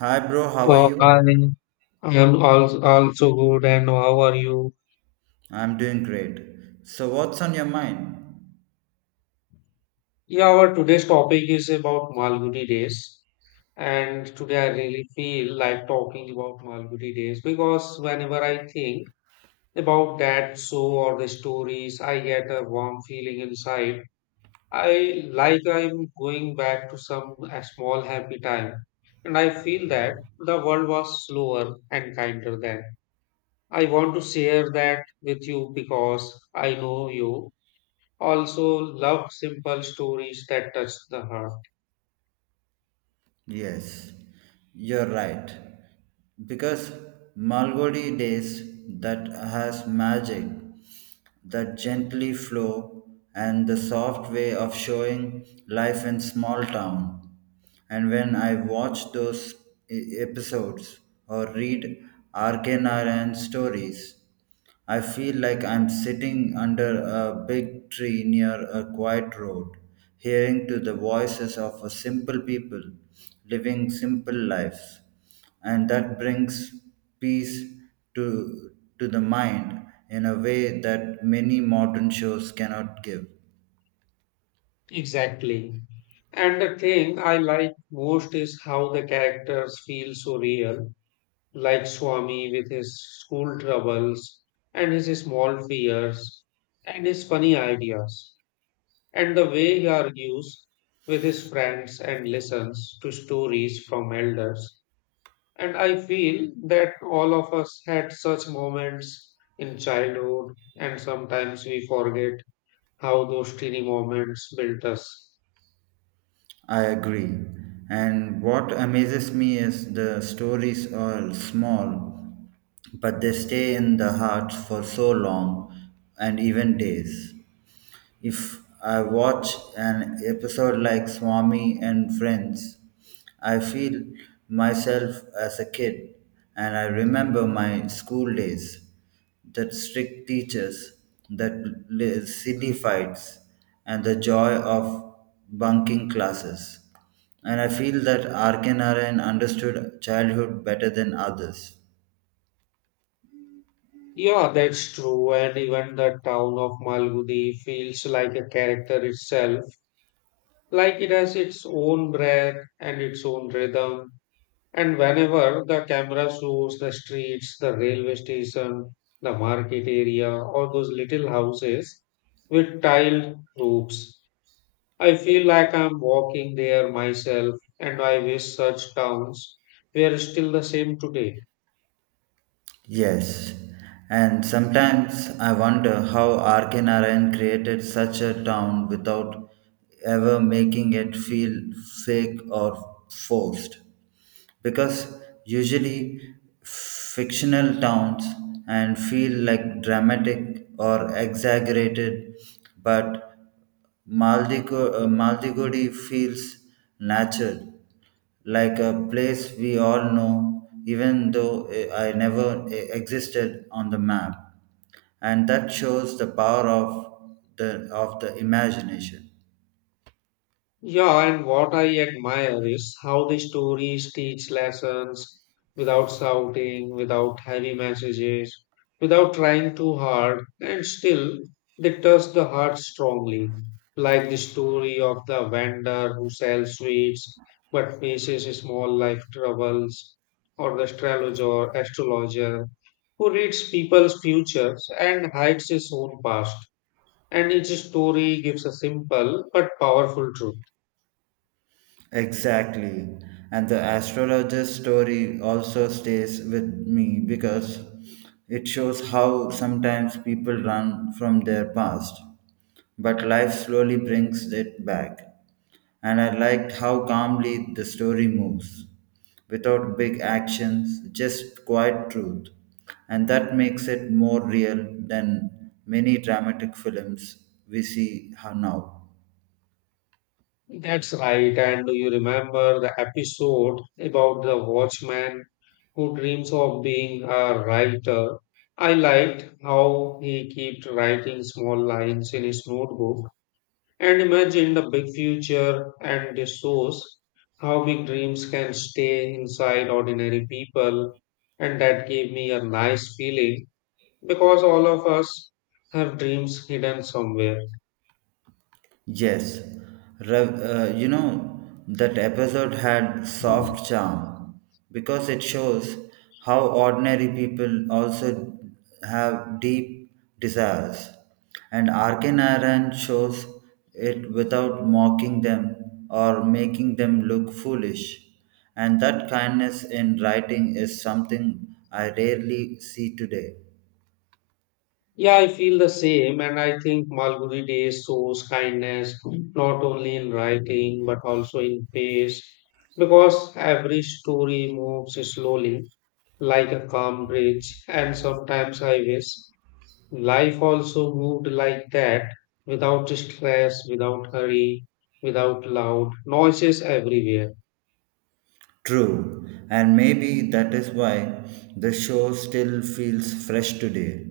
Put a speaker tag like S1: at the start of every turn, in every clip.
S1: Hi, bro. How are
S2: Uh,
S1: you?
S2: hi, I am also good, and how are you?
S1: I'm doing great. So, what's on your mind?
S2: Yeah, our today's topic is about Malgudi days, and today I really feel like talking about Malgudi days because whenever I think about that show or the stories, I get a warm feeling inside. I like I'm going back to some a small happy time, and I feel that the world was slower and kinder then. I want to share that with you because I know you also love simple stories that touch the heart.
S1: Yes, you're right. Because Malgodi days that has magic, that gently flow, and the soft way of showing life in small town. And when I watch those episodes or read Arcane Iron stories, I feel like I'm sitting under a big tree near a quiet road, hearing to the voices of a simple people living simple lives. And that brings peace to, to the mind in a way that many modern shows cannot give.
S2: Exactly. And the thing I like most is how the characters feel so real, like Swami with his school troubles and his small fears and his funny ideas, and the way he argues with his friends and listens to stories from elders. And I feel that all of us had such moments in childhood, and sometimes we forget how those teeny moments built us.
S1: I agree. And what amazes me is the stories are small, but they stay in the hearts for so long and even days. If I watch an episode like Swami and Friends, I feel myself as a kid and I remember my school days, that strict teachers, that silly fights, and the joy of bunking classes. And I feel that Arkin Narayan understood childhood better than others.
S2: Yeah, that's true. And even the town of Malgudi feels like a character itself, like it has its own breath and its own rhythm. And whenever the camera shows the streets, the railway station, the market area, or those little houses with tiled roofs, I feel like I'm walking there myself. And I wish such towns were still the same today.
S1: Yes, and sometimes I wonder how Arkanarayan created such a town without ever making it feel fake or forced. Because usually fictional towns and feel like dramatic or exaggerated, but Maldigudi feels natural, like a place we all know, even though I never existed on the map. And that shows the power of of the imagination.
S2: Yeah, and what I admire is how the stories teach lessons without shouting, without heavy messages, without trying too hard, and still they touch the heart strongly. Like the story of the vendor who sells sweets but faces small life troubles, or the astrologer who reads people's futures and hides his own past. And each story gives a simple but powerful truth.
S1: Exactly. And the astrologer's story also stays with me because it shows how sometimes people run from their past, but life slowly brings it back. And I liked how calmly the story moves, without big actions, just quiet truth. And that makes it more real than many dramatic films we see now.
S2: That's right. And do you remember the episode about the watchman who dreams of being a writer? I liked how he kept writing small lines in his notebook and imagined a big future, and this shows how big dreams can stay inside ordinary people. And that gave me a nice feeling because all of us have dreams hidden somewhere.
S1: Yes, Rev, that episode had soft charm because it shows how ordinary people also have deep desires. And Arkin Iran shows it without mocking them or making them look foolish. And that kindness in writing is something I rarely see today.
S2: Yeah, I feel the same, and I think Malgudi Days shows kindness not only in writing but also in pace because every story moves slowly like a calm bridge, and sometimes I wish life also moved like that without stress, without hurry, without loud noises everywhere.
S1: True, and maybe that is why the show still feels fresh today.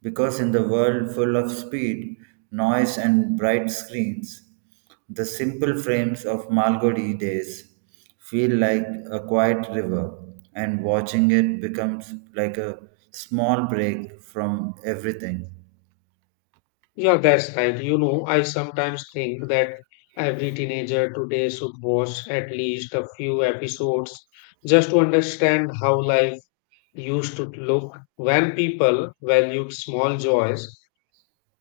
S1: Because in the world full of speed, noise, and bright screens, the simple frames of Malgudi days feel like a quiet river, and watching it becomes like a small break from everything.
S2: Yeah, that's right. You know, I sometimes think that every teenager today should watch at least a few episodes just to understand how life used to look when people valued small joys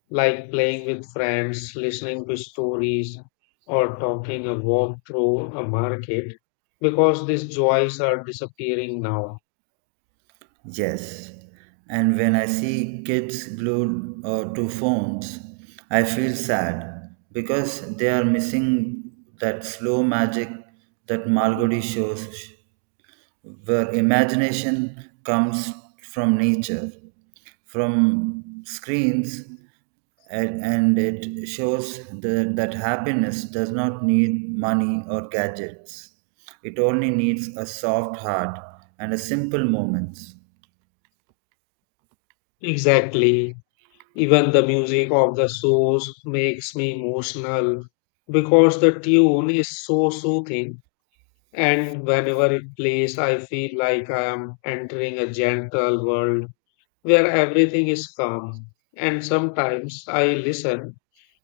S2: like playing with friends, listening to stories, or talking a walk through a market because these joys are disappearing now.
S1: Yes, and when I see kids glued to phones, I feel sad because they are missing that slow magic that Malgudi shows, where imagination comes from nature, from screens, and it shows that happiness does not need money or gadgets. It only needs a soft heart and a simple moments.
S2: Exactly. Even the music of the shows makes me emotional because the tune is so soothing, and whenever it plays, I feel like I am entering a gentle world where everything is calm. And sometimes I listen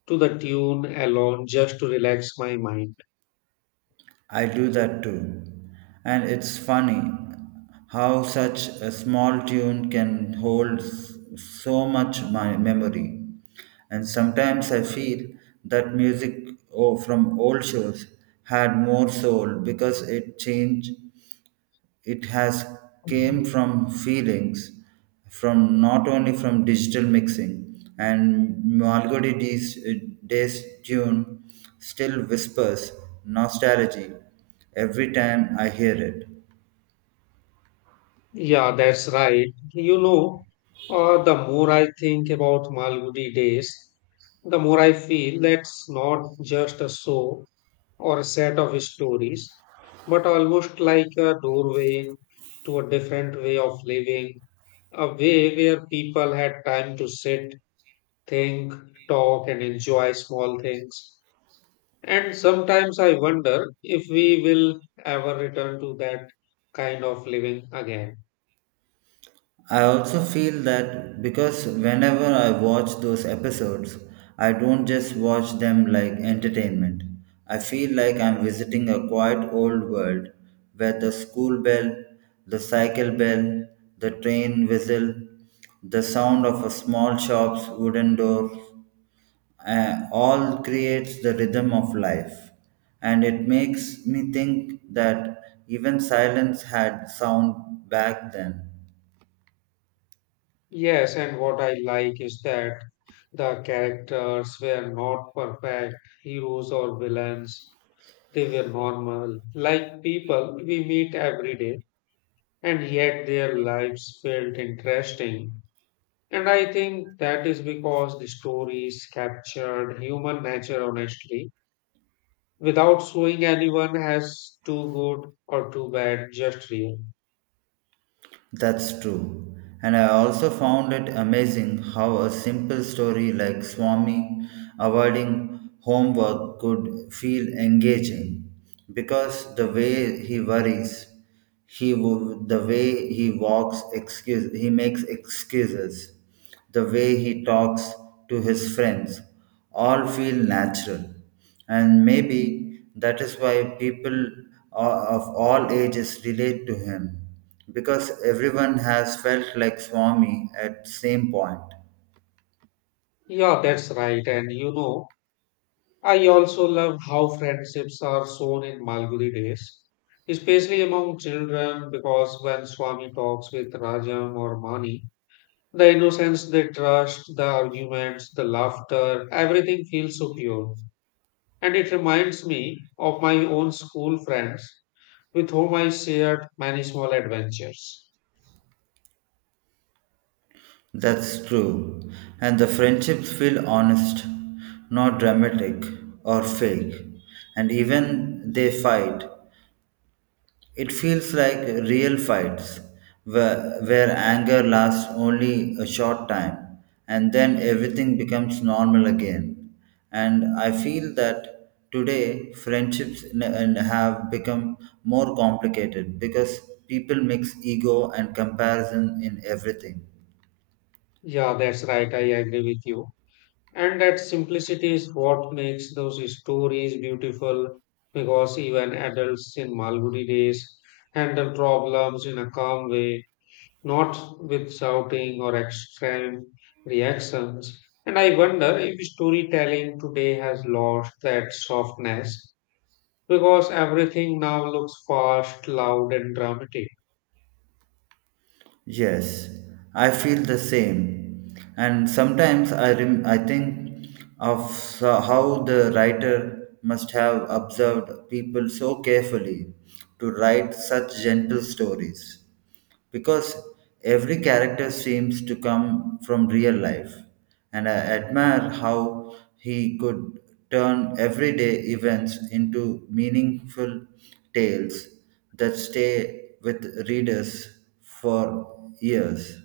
S2: to the tune alone just to relax my mind.
S1: I do that too. And it's funny how such a small tune can hold so much my memory. And sometimes I feel that music from old shows had more soul because it changed it has came from feelings from not only from digital mixing and Malgodi's day's tune still whispers nostalgia every time I hear it.
S2: Yeah, that's right. You know, the more I think about Malgudi days, the more I feel that's not just a show, or a set of stories, but almost like a doorway to a different way of living, a way where people had time to sit, think, talk, and enjoy small things. And sometimes I wonder if we will ever return to that kind of living again.
S1: I also feel that because whenever I watch those episodes, I don't just watch them like entertainment. I feel like I'm visiting a quiet old world where the school bell, the cycle bell, the train whistle, the sound of a small shop's wooden door all creates the rhythm of life and it makes me think that even silence had sound back then.
S2: Yes, and what I like is that the characters were not perfect heroes or villains. They were normal, like people we meet every day, and yet their lives felt interesting. And I think that is because the stories captured human nature honestly, without showing anyone as too good or too bad, just real.
S1: That's true. And I also found it amazing how a simple story like Swami avoiding homework could feel engaging because the way he worries, the way he walks, excuse he makes excuses, the way he talks to his friends all feel natural and maybe that is why people of all ages relate to him because everyone has felt like swami at same point.
S2: Yeah, that's right. And you know, I also love how friendships are shown in Malgudi days, especially among children, because when Swami talks with Rajam or Mani, the innocence, the trust, the arguments, the laughter, everything feels so pure. And it reminds me of my own school friends with whom I shared many small adventures.
S1: That's true and the friendships feel honest not dramatic or fake and even they fight. It feels like real fights where anger lasts only a short time and then everything becomes normal again. And I feel that today friendships n- and have become more complicated because people mix ego and comparison in everything.
S2: Yeah, that's right, I agree with you. And that simplicity is what makes those stories beautiful because even adults in Malgudi days handle problems in a calm way, not with shouting or extreme reactions. And I wonder if storytelling today has lost that softness because everything now looks fast, loud, and dramatic.
S1: Yes, I feel the same. And I think of how the writer must have observed people so carefully to write such gentle stories. Because every character seems to come from real life. And I admire how he could turn everyday events into meaningful tales that stay with readers for years.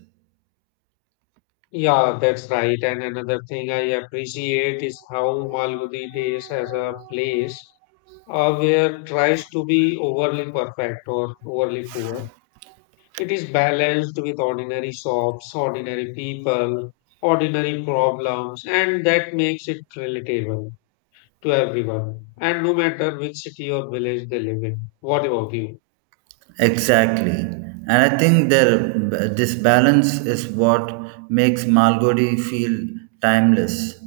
S2: Yeah, that's right. And another thing I appreciate is how Malgudi Days as a place where tries to be overly perfect or overly poor. It is balanced with ordinary shops, ordinary people, ordinary problems, and that makes it relatable to everyone, and no matter which city or village they live in. What about you?
S1: Exactly. And I think this balance is what makes Malgodi feel timeless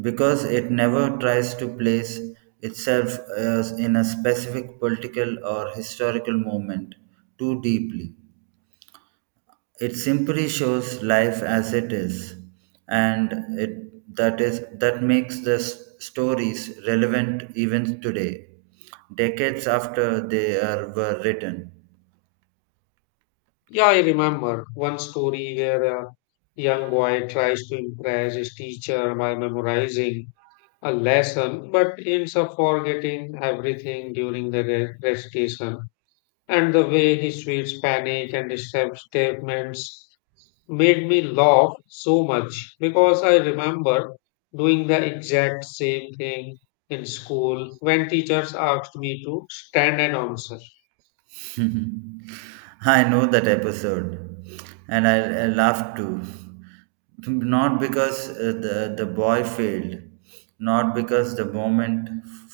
S1: because it never tries to place itself as in a specific political or historical moment too deeply. It simply shows life as it is, and it, that is that makes the stories relevant even today, decades after were written.
S2: Yeah, I remember one story where a young boy tries to impress his teacher by memorizing a lesson but ends up forgetting everything during the recitation. And the way he treats panic and his statements made me laugh so much because I remember doing the exact same thing in school when teachers asked me to stand and answer.
S1: I know that episode, and I laughed too. Not because the boy failed, not because the moment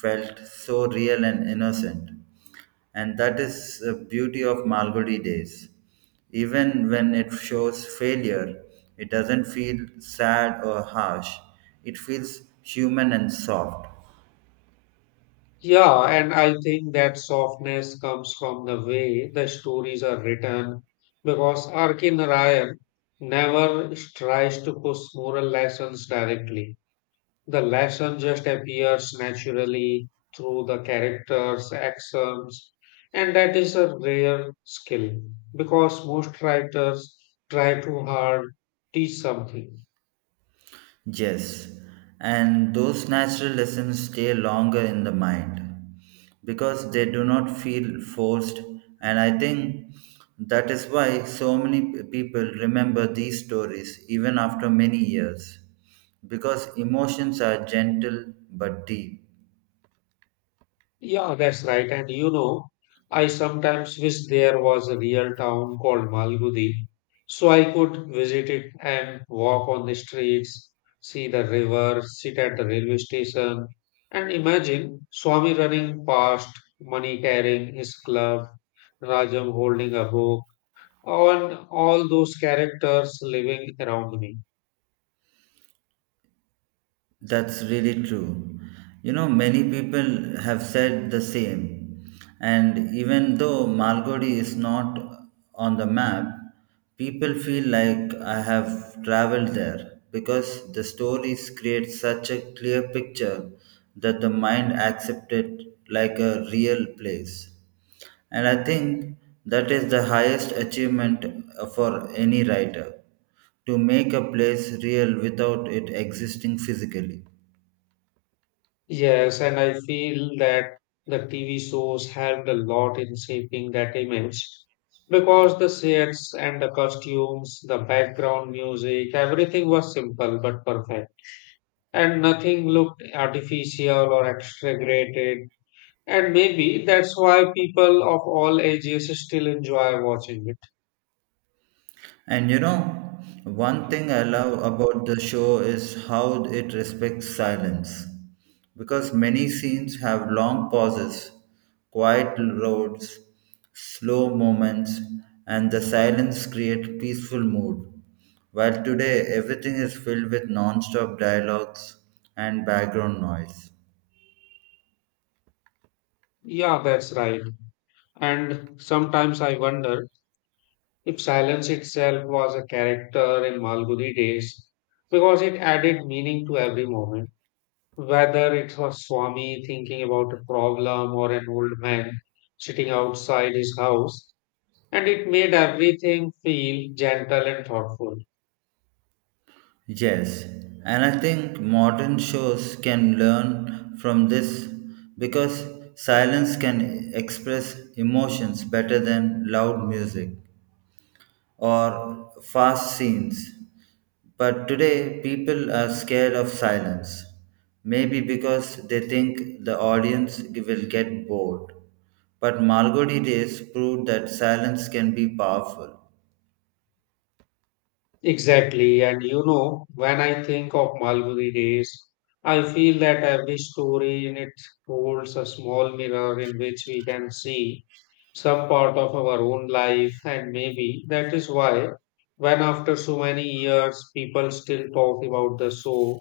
S1: felt so real and innocent, and that is the beauty of Malgudi days. Even when it shows failure, it doesn't feel sad or harsh. It feels human and soft.
S2: Yeah, and I think that softness comes from the way the stories are written because R.K. Narayan never tries to push moral lessons directly. The lesson just appears naturally through the characters' actions, and that is a rare skill because most writers try too hard, teach something.
S1: Yes, and those natural lessons stay longer in the mind because they do not feel forced, and I think that is why so many people remember these stories even after many years because emotions are gentle but deep.
S2: Yeah, that's right. And you know, I sometimes wish there was a real town called Malgudi, so I could visit it and walk on the streets, see the river, sit at the railway station, and imagine Swami running past, money carrying his club, Rajam holding a book, and all those characters living around me.
S1: That's really true. You know, many people have said the same. And even though Malgudi is not on the map, people feel like I have traveled there because the stories create such a clear picture that the mind accepts it like a real place. And I think that is the highest achievement for any writer to make a place real without it existing physically.
S2: Yes, and I feel that the TV shows helped a lot in shaping that image because the sets and the costumes, the background music, everything was simple but perfect, and nothing looked artificial or exaggerated. And maybe that's why people of all ages still enjoy watching it.
S1: And you know, one thing I love about the show is how it respects silence. Because many scenes have long pauses, quiet roads, slow moments, and the silence create peaceful mood. While today everything is filled with non-stop dialogues and background noise.
S2: Yeah, that's right. And sometimes I wonder if silence itself was a character in Malgudi days, because it added meaning to every moment, whether it was Swami thinking about a problem or an old man sitting outside his house, and it made everything feel gentle and thoughtful.
S1: Yes, and I think modern shows can learn from this because silence can express emotions better than loud music or fast scenes. But today, people are scared of silence, maybe because they think the audience will get bored. But Margot Days proved that silence can be powerful.
S2: Exactly. And you know, when I think of Malgudi days, I feel that every story in it holds a small mirror in which we can see some part of our own life. And maybe that is why, when after so many years, people still talk about the show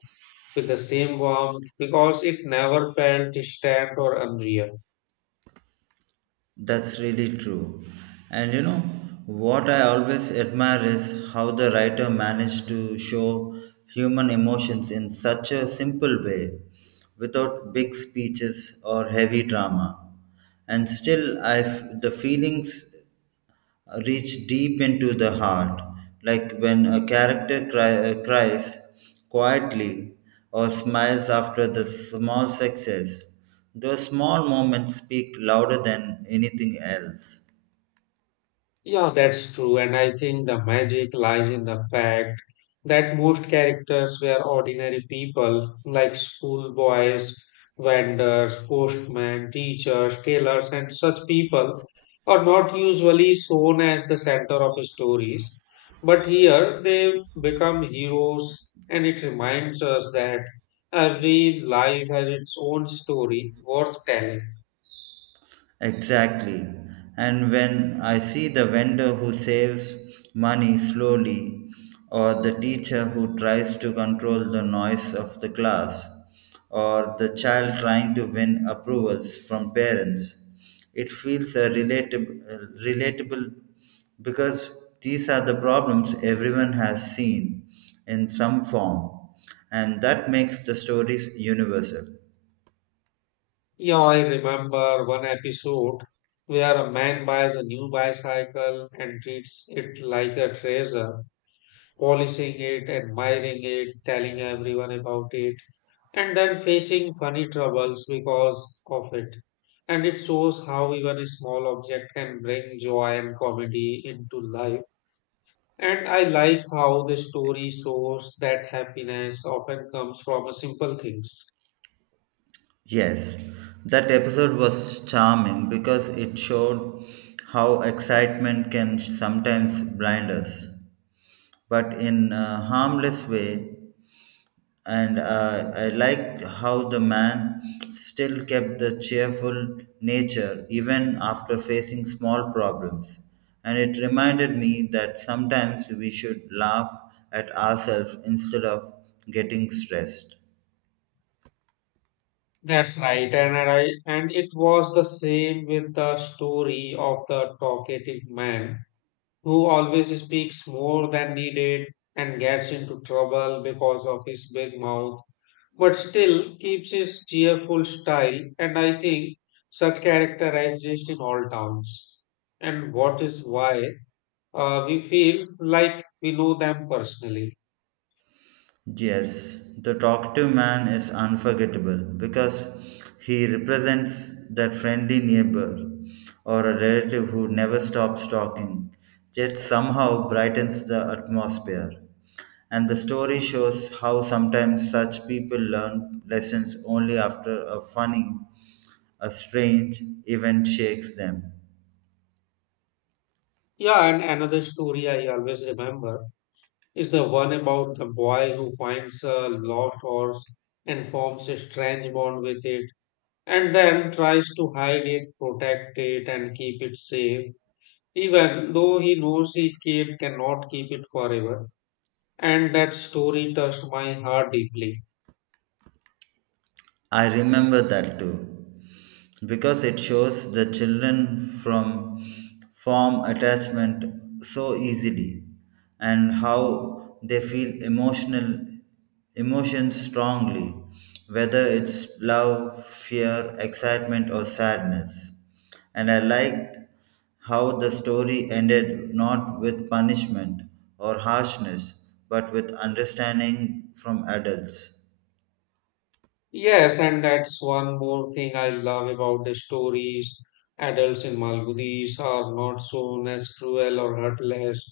S2: with the same warmth because it never felt distant or unreal.
S1: That's really true. And you know, what I always admire is how the writer managed to show human emotions in such a simple way, without big speeches or heavy drama. And still, the feelings reach deep into the heart, like when a character cries quietly or smiles after the small success. Those small moments speak louder than anything else.
S2: Yeah, that's true. And I think the magic lies in the fact that most characters were ordinary people like schoolboys, vendors, postmen, teachers, tailors, and such people are not usually shown as the center of stories. But here they become heroes, and it reminds us that every life has its own story worth telling.
S1: Exactly. And when I see the vendor who saves money slowly, or the teacher who tries to control the noise of the class, or the child trying to win approvals from parents, it feels a relatable because these are the problems everyone has seen in some form, and that makes the stories universal.
S2: Yeah, I remember one episode where a man buys a new bicycle and treats it like a treasure, polishing it, admiring it, telling everyone about it, and then facing funny troubles because of it. And it shows how even a small object can bring joy and comedy into life. And I like how the story shows that happiness often comes from a simple things.
S1: Yes, that episode was charming because it showed how excitement can sometimes blind us, but in a harmless way. And I liked how the man still kept the cheerful nature even after facing small problems. And it reminded me that sometimes we should laugh at ourselves instead of getting stressed.
S2: That's right, and I and it was the same with the story of the talkative man who always speaks more than needed and gets into trouble because of his big mouth, but still keeps his cheerful style. And I think such character exist in all towns, and what is why we feel like we know them personally.
S1: Yes, the talkative man is unforgettable because he represents that friendly neighbor or a relative who never stops talking, yet somehow brightens the atmosphere. And the story shows how sometimes such people learn lessons only after a strange event shakes them.
S2: Yeah, and another story I always remember is the one about the boy who finds a lost horse and forms a strange bond with it and then tries to hide it, protect it, and keep it safe, even though he knows he kid cannot keep it forever. And that story touched my heart deeply.
S1: I remember that too, because it shows the children from form attachment so easily and how they feel emotional emotions strongly, whether it's love, fear, excitement, or sadness. And I liked how the story ended not with punishment or harshness, but with understanding from adults.
S2: Yes, and that's one more thing I love about the stories. Adults in Malgudis are not shown as cruel or heartless.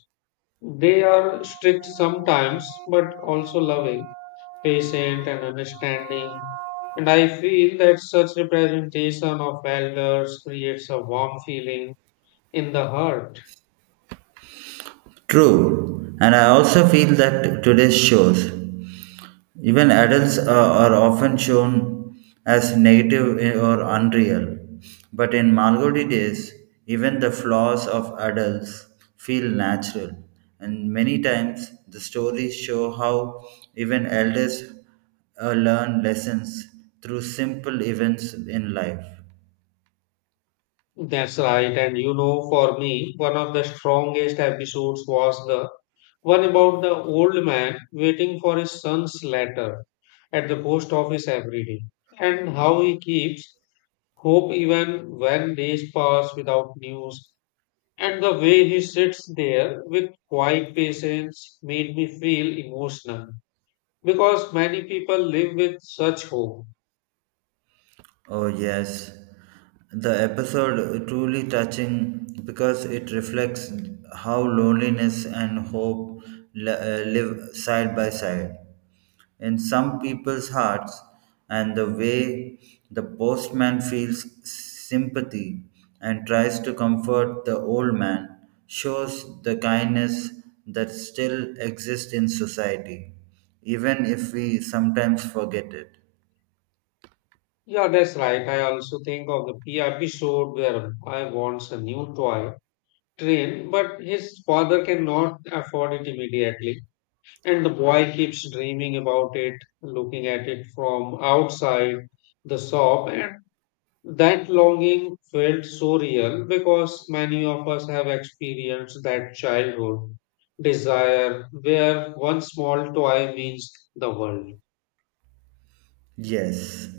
S2: They are strict sometimes, but also loving, patient and understanding. And I feel that such representation of elders creates a warm feeling in the heart.
S1: True, and I also feel that today's shows, even adults are often shown as negative, or unreal. But in Malgodi days, even the flaws of adults feel natural, and many times the stories show how even elders learn lessons through simple events in life.
S2: That's right. And you know, for me, one of the strongest episodes was the one about the old man waiting for his son's letter at the post office every day and how he keeps hope even when days pass without news. And the way he sits there with quiet patience made me feel emotional because many people live with such hope.
S1: Oh, yes. The episode truly touching because it reflects how loneliness and hope live side by side in some people's hearts, and the way the postman feels sympathy and tries to comfort the old man shows the kindness that still exists in society, even if we sometimes forget it.
S2: Yeah, that's right. I also think of the P episode where I wants a new toy train, but his father cannot afford it immediately. And the boy keeps dreaming about it, looking at it from outside the shop, and that longing felt so real because many of us have experienced that childhood desire where one small toy means the world.
S1: Yes,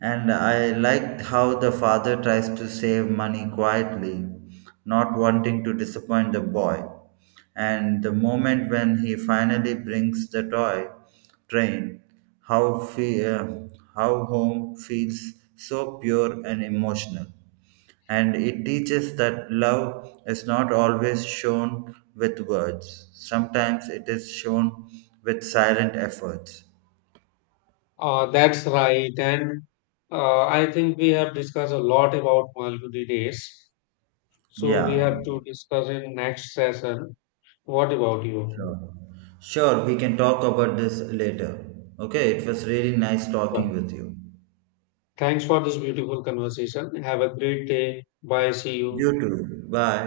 S1: and I liked how the father tries to save money quietly, not wanting to disappoint the boy. And the moment when he finally brings the toy train, how, fe- uh, how home feels so pure and emotional. And it teaches that love is not always shown with words, sometimes it is shown with silent efforts.
S2: That's right. And I think we have discussed a lot about Malgudi days. So we
S1: Yeah.
S2: have to discuss in next session. What about you?
S1: Sure. Sure, we can talk about this later. Okay, it was really nice
S2: Sure.
S1: talking with you.
S2: Thanks for this beautiful conversation. Have a great day. Bye. See you.
S1: You too. Bye.